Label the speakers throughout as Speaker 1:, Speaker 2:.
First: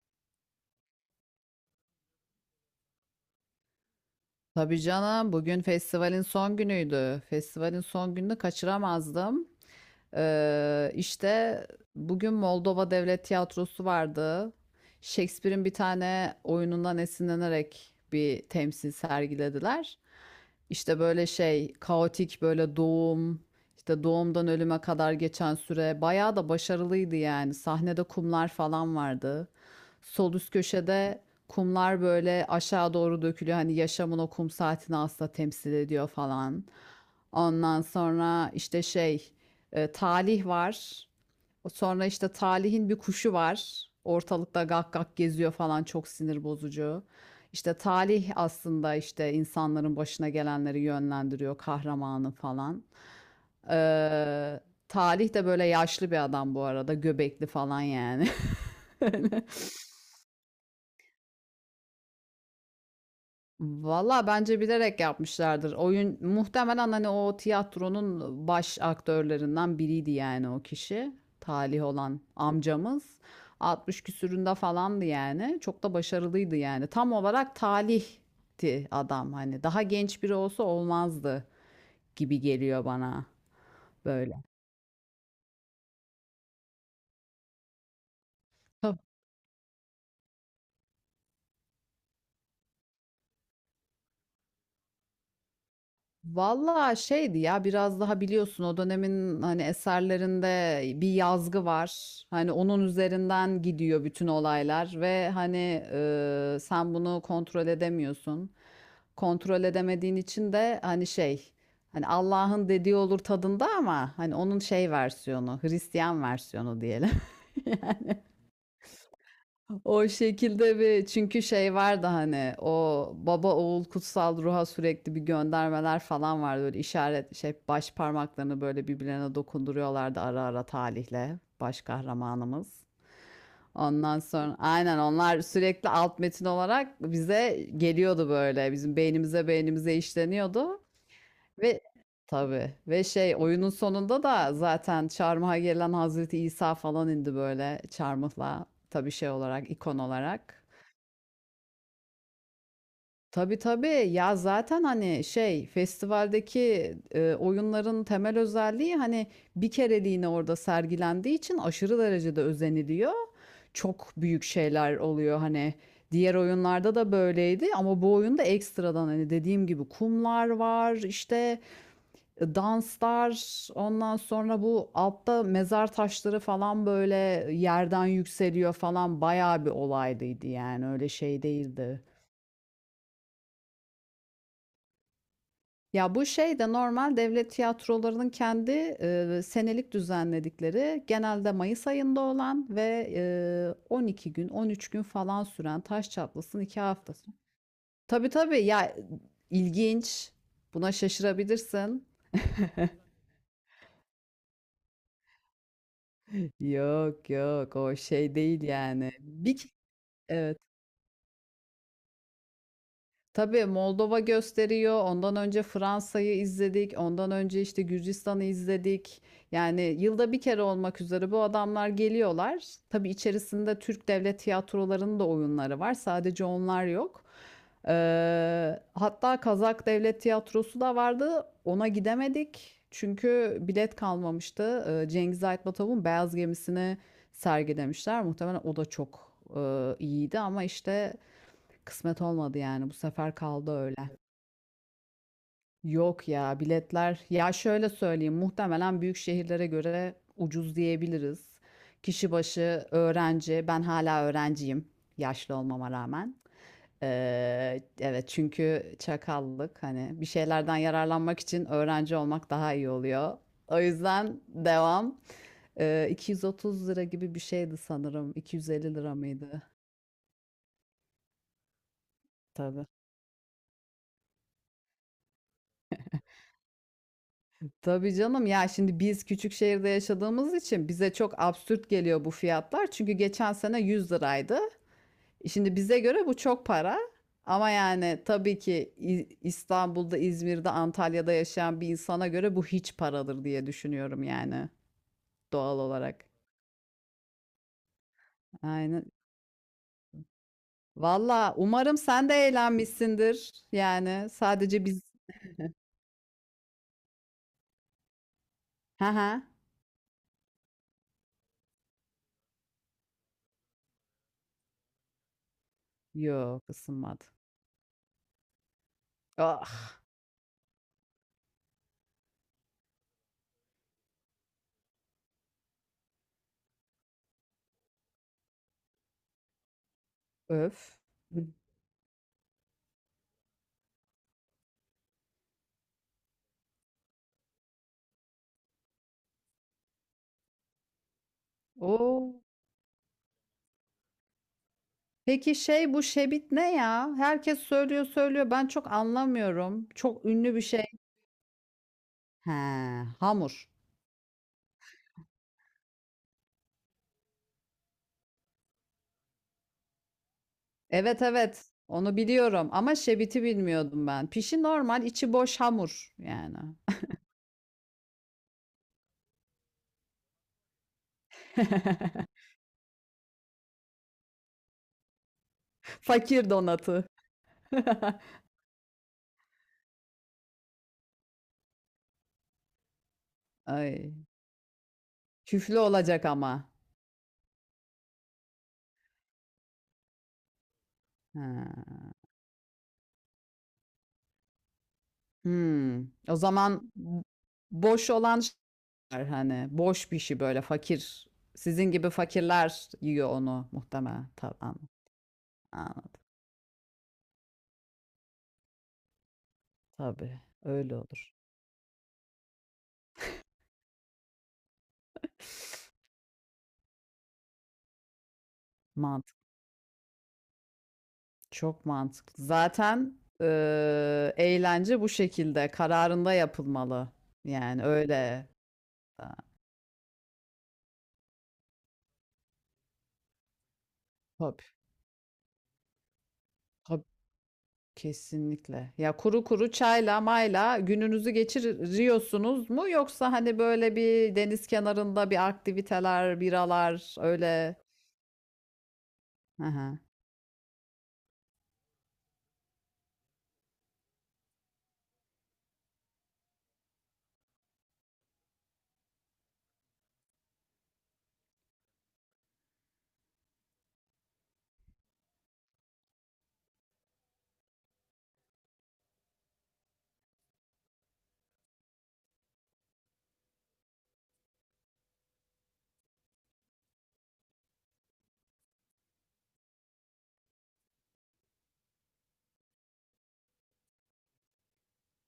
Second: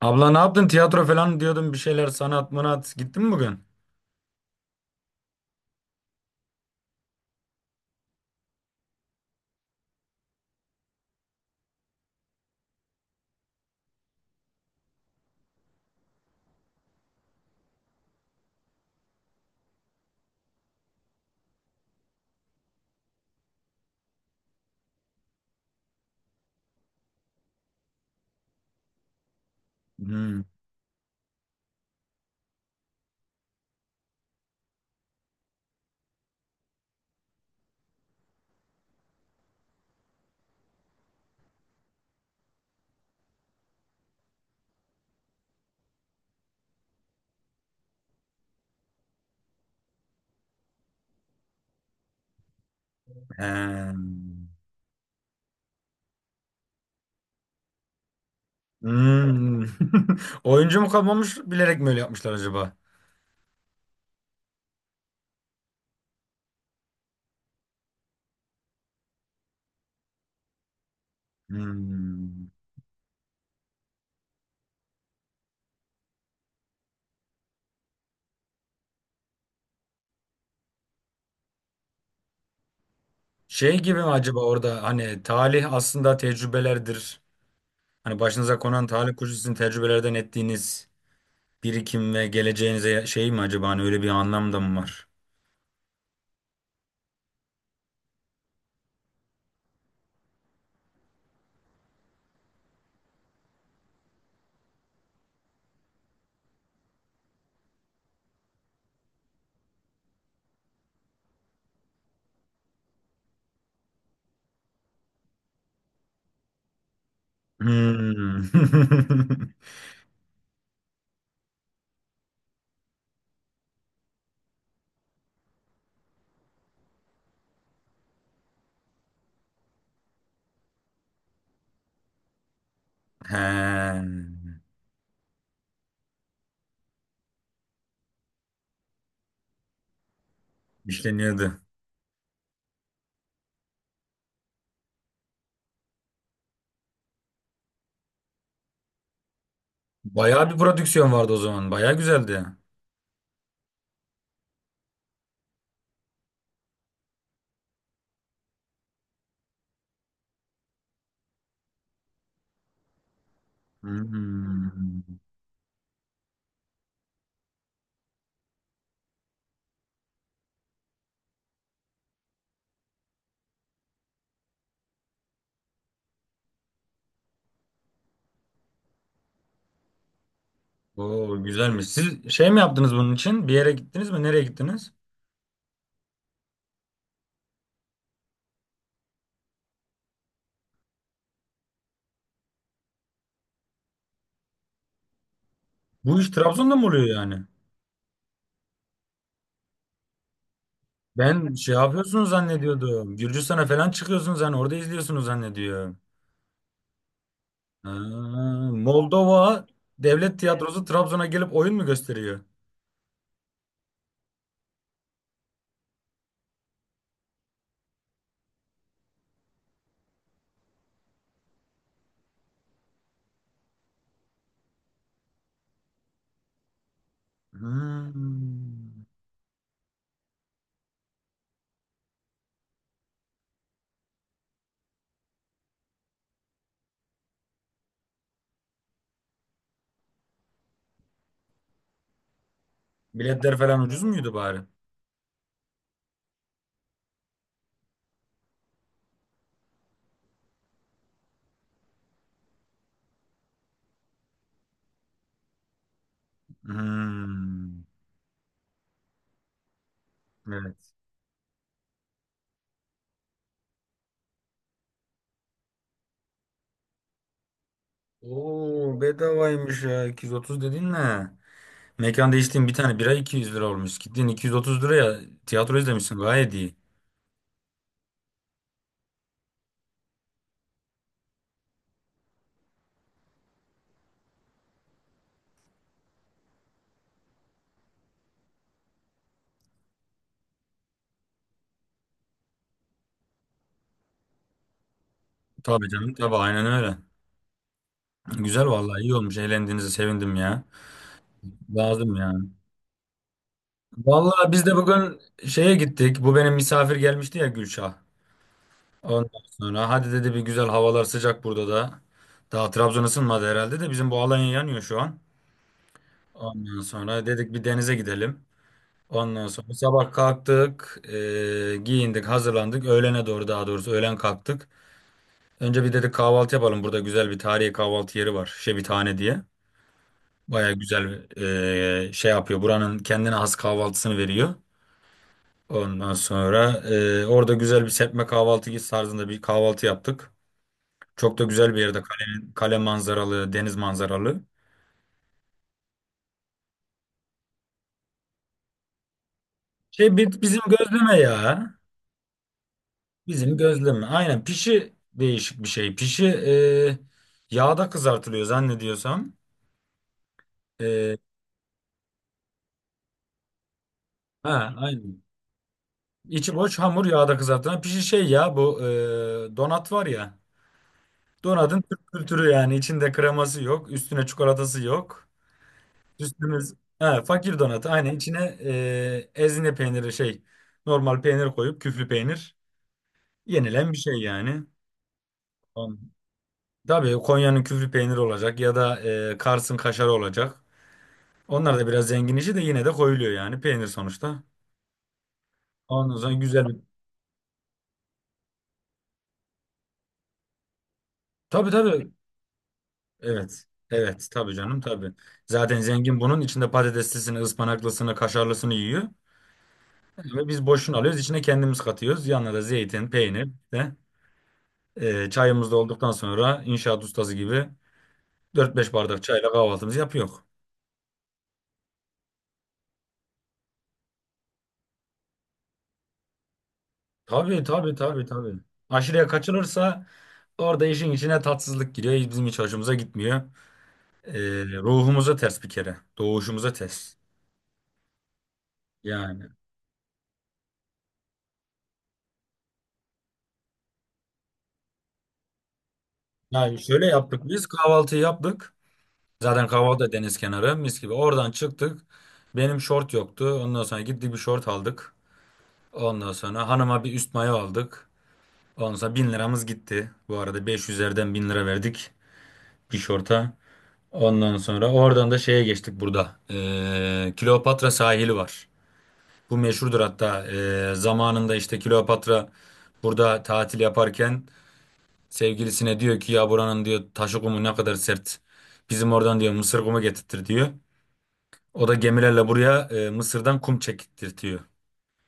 Speaker 1: Abla ne yaptın? Tiyatro falan diyordun bir şeyler sanat mınat. Gittin mi bugün?
Speaker 2: Tabii canım bugün festivalin son günüydü. Festivalin son gününü kaçıramazdım. İşte bugün Moldova Devlet Tiyatrosu vardı. Shakespeare'in bir tane oyunundan esinlenerek bir temsil sergilediler. İşte böyle şey kaotik böyle işte doğumdan ölüme kadar geçen süre bayağı da başarılıydı yani. Sahnede kumlar falan vardı. Sol
Speaker 1: Hmm.
Speaker 2: üst köşede kumlar böyle aşağı doğru dökülüyor. Hani yaşamın o kum saatini aslında temsil ediyor falan. Ondan sonra işte şey talih var. Sonra işte Talih'in bir kuşu var. Ortalıkta gak gak geziyor falan, çok sinir bozucu. İşte Talih aslında işte insanların başına gelenleri yönlendiriyor kahramanı falan.
Speaker 1: Ee,
Speaker 2: Ee, Talih de böyle yaşlı bir adam bu arada, göbekli falan yani.
Speaker 1: hmm. Oyuncu mu kalmamış bilerek mi öyle yapmışlar acaba?
Speaker 2: Valla bence bilerek yapmışlardır. Oyun muhtemelen hani o tiyatronun baş aktörlerinden biriydi yani o kişi. Talih olan
Speaker 1: Hmm.
Speaker 2: amcamız. 60 küsüründe falandı yani. Çok da başarılıydı yani. Tam olarak talihti adam hani. Daha genç biri olsa olmazdı gibi geliyor bana
Speaker 1: Şey gibi mi
Speaker 2: böyle.
Speaker 1: acaba orada hani talih aslında tecrübelerdir. Hani başınıza konan talih kuşu sizin tecrübelerden ettiğiniz birikim ve geleceğinize şey mi acaba hani öyle bir anlam da mı var?
Speaker 2: Vallahi şeydi ya, biraz daha biliyorsun o dönemin hani eserlerinde bir yazgı var. Hani onun üzerinden gidiyor bütün olaylar ve hani sen bunu kontrol edemiyorsun. Kontrol edemediğin için de hani şey, hani Allah'ın dediği olur tadında, ama hani onun şey versiyonu, Hristiyan versiyonu diyelim.
Speaker 1: Hmm.
Speaker 2: O şekilde bir, çünkü şey vardı hani, o baba oğul kutsal ruha sürekli bir göndermeler falan vardı böyle, işaret, şey, baş parmaklarını böyle birbirlerine dokunduruyorlardı ara ara talihle baş kahramanımız.
Speaker 1: He.
Speaker 2: Ondan sonra aynen onlar sürekli alt metin olarak bize geliyordu, böyle bizim beynimize işleniyordu
Speaker 1: İşleniyordu.
Speaker 2: ve tabii, ve şey, oyunun sonunda da zaten çarmıha gelen Hazreti İsa falan indi böyle çarmıhla, tabii şey olarak, ikon
Speaker 1: Bayağı bir
Speaker 2: olarak.
Speaker 1: prodüksiyon vardı o zaman. Bayağı güzeldi.
Speaker 2: Tabii, tabii. Ya, zaten, hani, şey, festivaldeki, oyunların temel özelliği, hani, bir kereliğine orada sergilendiği için aşırı derecede özeniliyor. Çok büyük şeyler
Speaker 1: Hmm.
Speaker 2: oluyor, hani. Diğer oyunlarda da böyleydi ama bu oyunda ekstradan, hani, dediğim gibi kumlar var, işte, danslar, ondan sonra bu altta mezar taşları falan, böyle, yerden yükseliyor falan. Bayağı bir olaylıydı, yani, öyle
Speaker 1: Oo,
Speaker 2: şey
Speaker 1: güzelmiş.
Speaker 2: değildi.
Speaker 1: Siz şey mi yaptınız bunun için? Bir yere gittiniz mi? Nereye gittiniz?
Speaker 2: Ya bu şey de normal devlet tiyatrolarının kendi senelik düzenledikleri, genelde Mayıs ayında olan ve 12 gün 13 gün falan süren, taş
Speaker 1: Bu iş
Speaker 2: çatlasın
Speaker 1: Trabzon'da
Speaker 2: 2
Speaker 1: mı oluyor
Speaker 2: haftası.
Speaker 1: yani?
Speaker 2: Tabii tabii ya, ilginç, buna
Speaker 1: Ben şey
Speaker 2: şaşırabilirsin.
Speaker 1: yapıyorsunuz zannediyordum. Gürcistan'a falan çıkıyorsunuz hani orada izliyorsunuz zannediyorum.
Speaker 2: Yok yok,
Speaker 1: Ha,
Speaker 2: o şey değil yani.
Speaker 1: Moldova Devlet
Speaker 2: Evet.
Speaker 1: Tiyatrosu Trabzon'a gelip oyun mu gösteriyor?
Speaker 2: Tabii Moldova gösteriyor. Ondan önce Fransa'yı izledik. Ondan önce işte Gürcistan'ı izledik. Yani yılda bir kere olmak üzere bu adamlar geliyorlar. Tabii içerisinde Türk devlet tiyatrolarının da oyunları var. Sadece onlar yok.
Speaker 1: Hmm.
Speaker 2: Hatta Kazak Devlet Tiyatrosu da vardı. Ona gidemedik, çünkü bilet kalmamıştı. Cengiz Aytmatov'un Beyaz Gemisi'ni sergilemişler. Muhtemelen o da çok iyiydi ama işte kısmet olmadı yani. Bu sefer
Speaker 1: Biletler
Speaker 2: kaldı
Speaker 1: falan ucuz
Speaker 2: öyle.
Speaker 1: muydu bari?
Speaker 2: Yok ya, biletler. Ya şöyle söyleyeyim, muhtemelen büyük şehirlere göre ucuz diyebiliriz. Kişi başı öğrenci. Ben hala öğrenciyim. Yaşlı olmama rağmen.
Speaker 1: Hmm.
Speaker 2: Evet, çünkü çakallık, hani bir şeylerden
Speaker 1: Evet.
Speaker 2: yararlanmak için öğrenci olmak daha iyi oluyor. O yüzden devam. 230 lira gibi bir şeydi sanırım. 250
Speaker 1: Oo,
Speaker 2: lira mıydı?
Speaker 1: bedavaymış ya. 230 dedin ne? Mekan değiştiğin bir
Speaker 2: Tabii.
Speaker 1: tane bira 200 lira olmuş. Gittin 230 liraya tiyatro izlemişsin. Gayet iyi.
Speaker 2: Tabii canım ya, şimdi biz küçük şehirde yaşadığımız için bize çok absürt geliyor bu fiyatlar. Çünkü geçen sene 100 liraydı. Şimdi bize göre bu çok para. Ama yani tabii ki İstanbul'da, İzmir'de, Antalya'da yaşayan bir insana göre bu hiç paradır diye düşünüyorum yani, doğal
Speaker 1: Tabii canım,
Speaker 2: olarak.
Speaker 1: tabii, aynen öyle. Güzel, vallahi
Speaker 2: Aynen.
Speaker 1: iyi olmuş. Eğlendiğinize sevindim ya.
Speaker 2: Valla umarım
Speaker 1: Lazım
Speaker 2: sen de
Speaker 1: yani.
Speaker 2: eğlenmişsindir. Yani
Speaker 1: Vallahi biz de
Speaker 2: sadece biz...
Speaker 1: bugün şeye gittik. Bu benim misafir gelmişti ya, Gülşah.
Speaker 2: Ha
Speaker 1: Ondan
Speaker 2: ha.
Speaker 1: sonra hadi dedi, bir güzel havalar sıcak burada da. Daha Trabzon ısınmadı herhalde de bizim bu Alanya yanıyor şu an.
Speaker 2: Yok
Speaker 1: Ondan
Speaker 2: ısınmadı.
Speaker 1: sonra dedik bir denize gidelim. Ondan sonra
Speaker 2: Ah
Speaker 1: sabah kalktık, giyindik, hazırlandık. Öğlene doğru, daha doğrusu öğlen kalktık. Önce bir dedik kahvaltı yapalım. Burada güzel bir tarihi kahvaltı yeri var, Şebitane diye. Baya
Speaker 2: öf.
Speaker 1: güzel şey yapıyor. Buranın kendine has kahvaltısını veriyor. Ondan sonra orada güzel bir serpme kahvaltı tarzında bir kahvaltı yaptık. Çok da güzel bir yerde. Kale,
Speaker 2: Oo.
Speaker 1: kale manzaralı, deniz manzaralı.
Speaker 2: Peki şey, bu şebit ne ya? Herkes söylüyor söylüyor, ben çok anlamıyorum.
Speaker 1: Şey,
Speaker 2: Çok ünlü
Speaker 1: bizim
Speaker 2: bir şey.
Speaker 1: gözleme ya.
Speaker 2: He, hamur.
Speaker 1: Bizim gözleme. Aynen, pişi, değişik bir şey. Pişi yağda kızartılıyor zannediyorsam. E,
Speaker 2: Evet evet. Onu biliyorum ama şebiti bilmiyordum ben. Pişi
Speaker 1: ha,
Speaker 2: normal,
Speaker 1: aynen.
Speaker 2: içi boş hamur
Speaker 1: İçi
Speaker 2: yani.
Speaker 1: boş hamur yağda kızartılan pişi, şey ya, bu donat var ya. Donatın Türk kültürü yani, içinde kreması yok, üstüne çikolatası yok.
Speaker 2: Fakir
Speaker 1: Üstümüz,
Speaker 2: donatı.
Speaker 1: he, fakir donatı aynen, içine ezine peyniri, şey, normal peynir koyup küflü peynir yenilen bir şey
Speaker 2: Ay,
Speaker 1: yani.
Speaker 2: küflü
Speaker 1: Tamam.
Speaker 2: olacak ama.
Speaker 1: Tabii, Konya'nın küflü peyniri olacak ya da Kars'ın kaşarı olacak. Onlar da
Speaker 2: Ha.
Speaker 1: biraz zengin işi de yine de koyuluyor yani, peynir sonuçta.
Speaker 2: Hmm.
Speaker 1: Ondan sonra
Speaker 2: O
Speaker 1: güzel bir...
Speaker 2: zaman boş olan şeyler, hani boş pişi, böyle fakir.
Speaker 1: Tabii,
Speaker 2: Sizin
Speaker 1: tabii.
Speaker 2: gibi fakirler yiyor
Speaker 1: Evet.
Speaker 2: onu
Speaker 1: Evet.
Speaker 2: muhtemelen.
Speaker 1: Tabii
Speaker 2: Tamam.
Speaker 1: canım, tabii. Zaten zengin
Speaker 2: Anladım.
Speaker 1: bunun içinde patateslisini, ıspanaklısını, kaşarlısını yiyor.
Speaker 2: Tabii
Speaker 1: Ve biz
Speaker 2: öyle
Speaker 1: boşunu alıyoruz.
Speaker 2: olur.
Speaker 1: İçine kendimiz katıyoruz. Yanına da zeytin, peynir de çayımız da olduktan sonra inşaat ustası gibi dört beş bardak
Speaker 2: Mantık,
Speaker 1: çayla kahvaltımızı yapıyor.
Speaker 2: çok mantıklı. Zaten eğlence bu şekilde kararında yapılmalı.
Speaker 1: Tabii,
Speaker 2: Yani
Speaker 1: tabii, tabii,
Speaker 2: öyle.
Speaker 1: tabii. Aşırıya
Speaker 2: Ha,
Speaker 1: kaçılırsa orada işin içine tatsızlık giriyor. Bizim hiç hoşumuza gitmiyor. E,
Speaker 2: tabii,
Speaker 1: ruhumuza ters bir kere. Doğuşumuza
Speaker 2: tabii,
Speaker 1: ters.
Speaker 2: kesinlikle. Ya kuru
Speaker 1: Yani.
Speaker 2: kuru çayla mayla gününüzü geçiriyorsunuz mu? Yoksa hani böyle bir deniz kenarında bir aktiviteler,
Speaker 1: Yani şöyle
Speaker 2: biralar
Speaker 1: yaptık, biz
Speaker 2: öyle.
Speaker 1: kahvaltıyı yaptık.
Speaker 2: Hı
Speaker 1: Zaten kahvaltı
Speaker 2: hı.
Speaker 1: da deniz kenarı, mis gibi. Oradan çıktık. Benim şort yoktu. Ondan sonra gittik bir şort aldık. Ondan sonra hanıma bir üst mayo aldık. Ondan sonra 1000 liramız gitti. Bu arada 500'lerden 1.000 lira verdik bir şorta. Ondan sonra oradan da şeye geçtik burada. Kleopatra sahili var. Bu meşhurdur hatta. Zamanında işte Kleopatra burada tatil yaparken sevgilisine diyor ki, ya buranın diyor taşı kumu ne kadar sert. Bizim oradan diyor Mısır kumu getirtir diyor. O da gemilerle buraya Mısır'dan kum çektirtiyor.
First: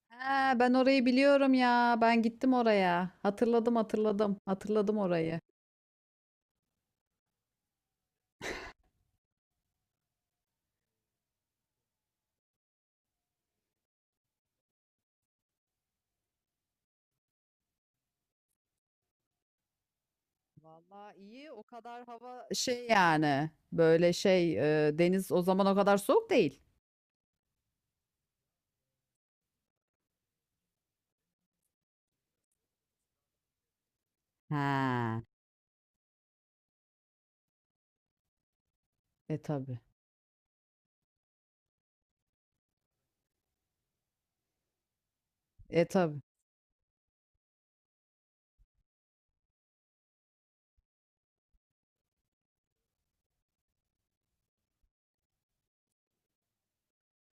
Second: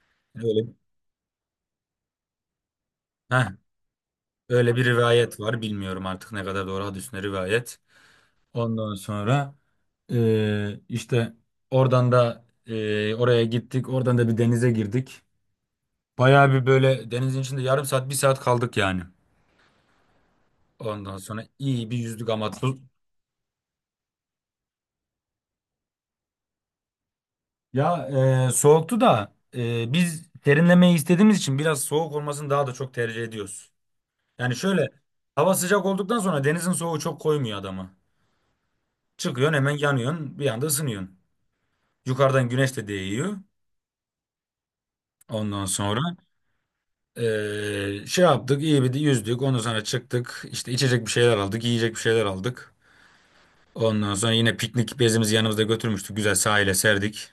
Speaker 2: Ha,
Speaker 1: Öyle,
Speaker 2: ben orayı biliyorum ya. Ben gittim oraya.
Speaker 1: heh,
Speaker 2: Hatırladım hatırladım.
Speaker 1: öyle bir
Speaker 2: Hatırladım
Speaker 1: rivayet
Speaker 2: orayı.
Speaker 1: var. Bilmiyorum artık ne kadar doğru, hadis ne rivayet. Ondan sonra işte oradan da oraya gittik. Oradan da bir denize girdik. Bayağı bir böyle denizin içinde yarım saat, bir saat kaldık yani. Ondan
Speaker 2: Vallahi
Speaker 1: sonra
Speaker 2: iyi, o
Speaker 1: iyi bir
Speaker 2: kadar
Speaker 1: yüzdük
Speaker 2: hava
Speaker 1: ama
Speaker 2: şey yani, böyle şey, deniz o zaman o kadar soğuk değil.
Speaker 1: ya, soğuktu da biz serinlemeyi istediğimiz için biraz soğuk olmasını daha da çok tercih ediyoruz. Yani şöyle,
Speaker 2: Ha.
Speaker 1: hava sıcak olduktan sonra denizin soğuğu çok koymuyor adamı.
Speaker 2: E
Speaker 1: Çıkıyorsun hemen
Speaker 2: tabi.
Speaker 1: yanıyorsun, bir anda ısınıyorsun. Yukarıdan güneş de değiyor. Ondan
Speaker 2: E
Speaker 1: sonra
Speaker 2: tabi.
Speaker 1: şey yaptık, iyi bir de yüzdük. Ondan sonra çıktık, işte içecek bir şeyler aldık, yiyecek bir şeyler aldık. Ondan sonra yine piknik bezimizi yanımızda götürmüştük. Güzel sahile serdik.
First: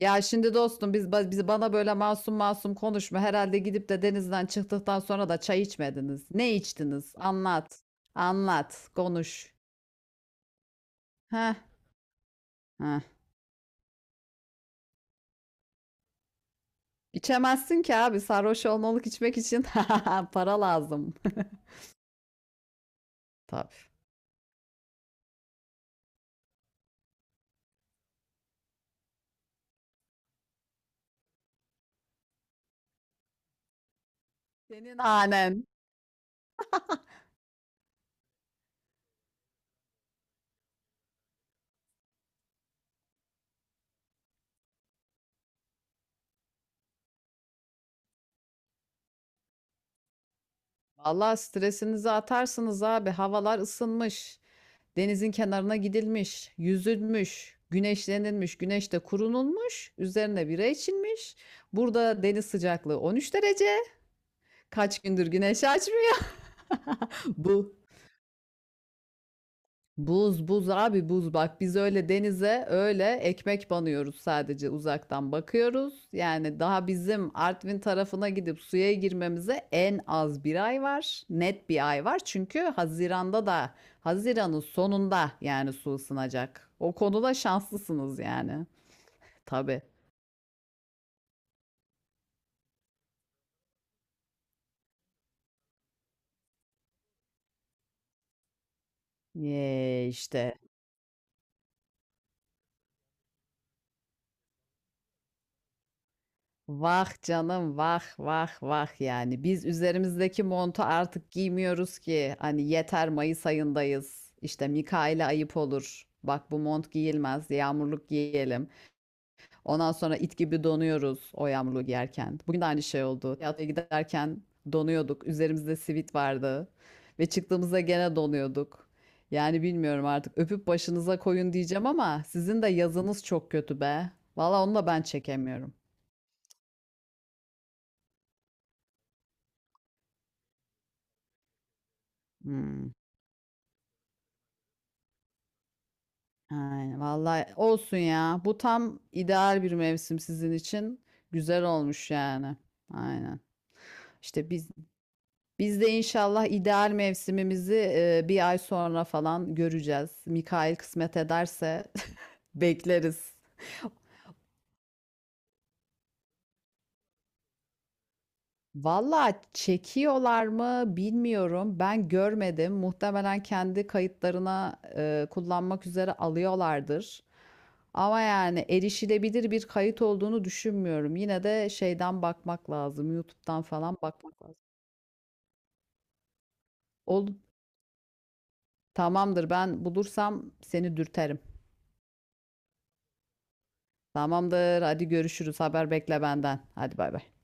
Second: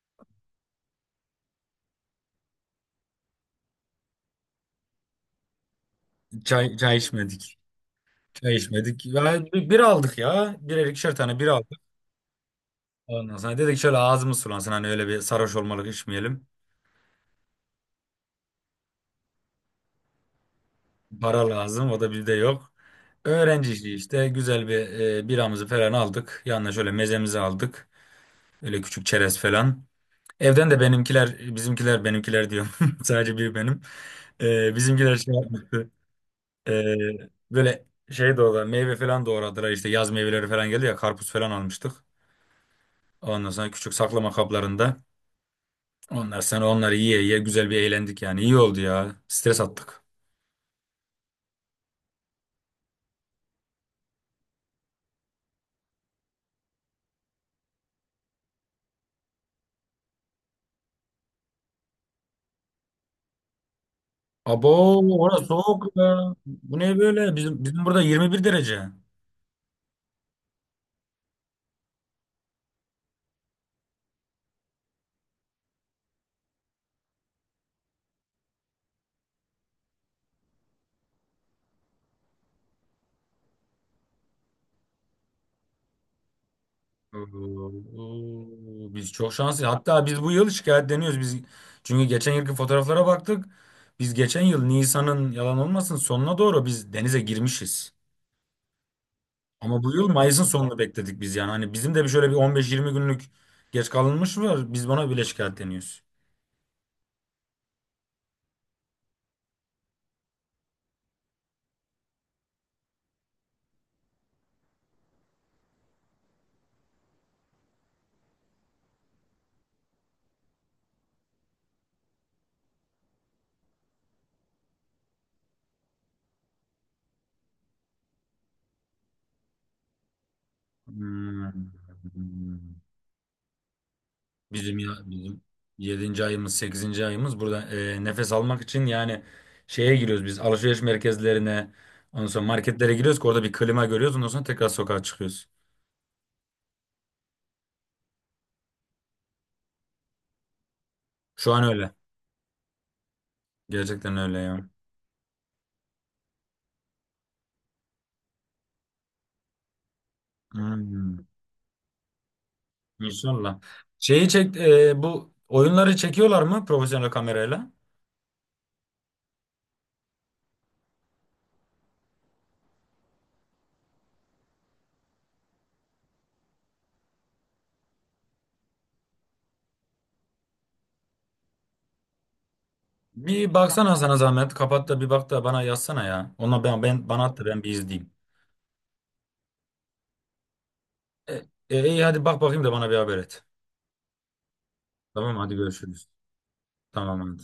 Speaker 2: Ya şimdi dostum biz bana böyle masum masum konuşma. Herhalde gidip de denizden çıktıktan sonra da çay içmediniz. Ne
Speaker 1: Çay, çay
Speaker 2: içtiniz?
Speaker 1: içmedik.
Speaker 2: Anlat.
Speaker 1: Çay
Speaker 2: Anlat.
Speaker 1: içmedik. Ya,
Speaker 2: Konuş.
Speaker 1: bir aldık ya. Birer ikişer tane bir
Speaker 2: Ha.
Speaker 1: aldık.
Speaker 2: Ha.
Speaker 1: Ondan sonra dedik şöyle ağzımız sulansın. Hani öyle bir sarhoş olmalık içmeyelim.
Speaker 2: İçemezsin ki abi, sarhoş olmalık içmek için para lazım.
Speaker 1: Para lazım. O da bizde yok. Öğrenci
Speaker 2: Tabii.
Speaker 1: işi işte. Güzel bir biramızı falan aldık. Yanına şöyle mezemizi aldık. Öyle küçük çerez falan. Evden de benimkiler, bizimkiler, benimkiler diyorum. Sadece bir benim.
Speaker 2: Senin
Speaker 1: Bizimkiler şey
Speaker 2: hanen.
Speaker 1: yapmıyor. Böyle şey doğradı. Meyve falan doğradılar. İşte yaz meyveleri falan geldi ya. Karpuz falan almıştık. Ondan sonra küçük saklama kaplarında. Onlar, sonra onları yiye yiye güzel bir eğlendik yani. İyi oldu ya. Stres attık.
Speaker 2: Vallahi stresinizi atarsınız abi. Havalar ısınmış. Denizin kenarına gidilmiş, yüzülmüş, güneşlenilmiş, güneşte kurunulmuş, üzerine bira içilmiş. Burada deniz sıcaklığı 13 derece.
Speaker 1: Abo,
Speaker 2: Kaç gündür
Speaker 1: orası
Speaker 2: güneş
Speaker 1: soğuk
Speaker 2: açmıyor.
Speaker 1: ya. Bu ne böyle? Bizim,
Speaker 2: Bu
Speaker 1: bizim burada 21 derece.
Speaker 2: Buz buz abi, buz, bak biz öyle denize öyle ekmek banıyoruz, sadece uzaktan bakıyoruz. Yani daha bizim Artvin tarafına gidip suya girmemize en az bir ay var. Net bir ay var, çünkü Haziran'da da Haziran'ın sonunda yani su ısınacak. O konuda şanslısınız yani.
Speaker 1: Oo, biz çok şanslıyız.
Speaker 2: Tabii.
Speaker 1: Hatta biz bu yıl şikayetleniyoruz. Biz çünkü geçen yılki fotoğraflara baktık. Biz geçen yıl Nisan'ın, yalan olmasın, sonuna doğru biz denize girmişiz. Ama bu
Speaker 2: Ye
Speaker 1: yıl Mayıs'ın
Speaker 2: işte.
Speaker 1: sonunu bekledik biz yani. Hani bizim de bir şöyle bir 15-20 günlük geç kalınmış var. Biz buna bile şikayetleniyoruz.
Speaker 2: Vah canım, vah vah vah, yani biz üzerimizdeki montu artık giymiyoruz ki, hani yeter, Mayıs ayındayız işte, Mikail'e ayıp olur, bak bu mont giyilmez, yağmurluk giyelim, ondan sonra it gibi donuyoruz o yağmurluğu giyerken. Bugün de aynı şey oldu, tiyatroya giderken donuyorduk, üzerimizde sivit vardı ve çıktığımızda gene donuyorduk. Yani bilmiyorum artık, öpüp başınıza koyun
Speaker 1: Hmm.
Speaker 2: diyeceğim, ama sizin de yazınız çok kötü be, valla onu
Speaker 1: Bizim
Speaker 2: da
Speaker 1: ya,
Speaker 2: ben
Speaker 1: bizim
Speaker 2: çekemiyorum.
Speaker 1: yedinci ayımız, sekizinci ayımız burada nefes almak için yani şeye giriyoruz biz, alışveriş merkezlerine, ondan sonra
Speaker 2: Hmm.
Speaker 1: marketlere giriyoruz ki orada bir klima görüyoruz, ondan sonra tekrar sokağa çıkıyoruz.
Speaker 2: Aynen. Vallahi olsun ya. Bu tam ideal bir mevsim sizin için.
Speaker 1: Şu an
Speaker 2: Güzel
Speaker 1: öyle.
Speaker 2: olmuş yani. Aynen.
Speaker 1: Gerçekten öyle
Speaker 2: İşte biz
Speaker 1: ya.
Speaker 2: biz de inşallah ideal mevsimimizi bir ay sonra falan göreceğiz. Mikail kısmet
Speaker 1: Hmm.
Speaker 2: ederse bekleriz.
Speaker 1: İnşallah. Şeyi çek, bu oyunları çekiyorlar mı profesyonel kamerayla?
Speaker 2: Valla çekiyorlar mı bilmiyorum. Ben görmedim. Muhtemelen kendi kayıtlarına kullanmak üzere alıyorlardır. Ama yani erişilebilir bir kayıt olduğunu düşünmüyorum. Yine de şeyden bakmak lazım.
Speaker 1: Bir
Speaker 2: YouTube'dan
Speaker 1: baksana,
Speaker 2: falan
Speaker 1: sana
Speaker 2: bakmak
Speaker 1: zahmet,
Speaker 2: lazım.
Speaker 1: kapat da bir bak da bana yazsana ya. Ona ben bana
Speaker 2: Ol,
Speaker 1: at da ben bir izleyeyim.
Speaker 2: tamamdır. Ben bulursam seni dürterim.
Speaker 1: E, iyi, hadi bak bakayım da bana bir haber et.
Speaker 2: Tamamdır. Hadi
Speaker 1: Tamam, hadi
Speaker 2: görüşürüz. Haber
Speaker 1: görüşürüz.
Speaker 2: bekle benden. Hadi bay
Speaker 1: Tamam
Speaker 2: bay.
Speaker 1: hadi.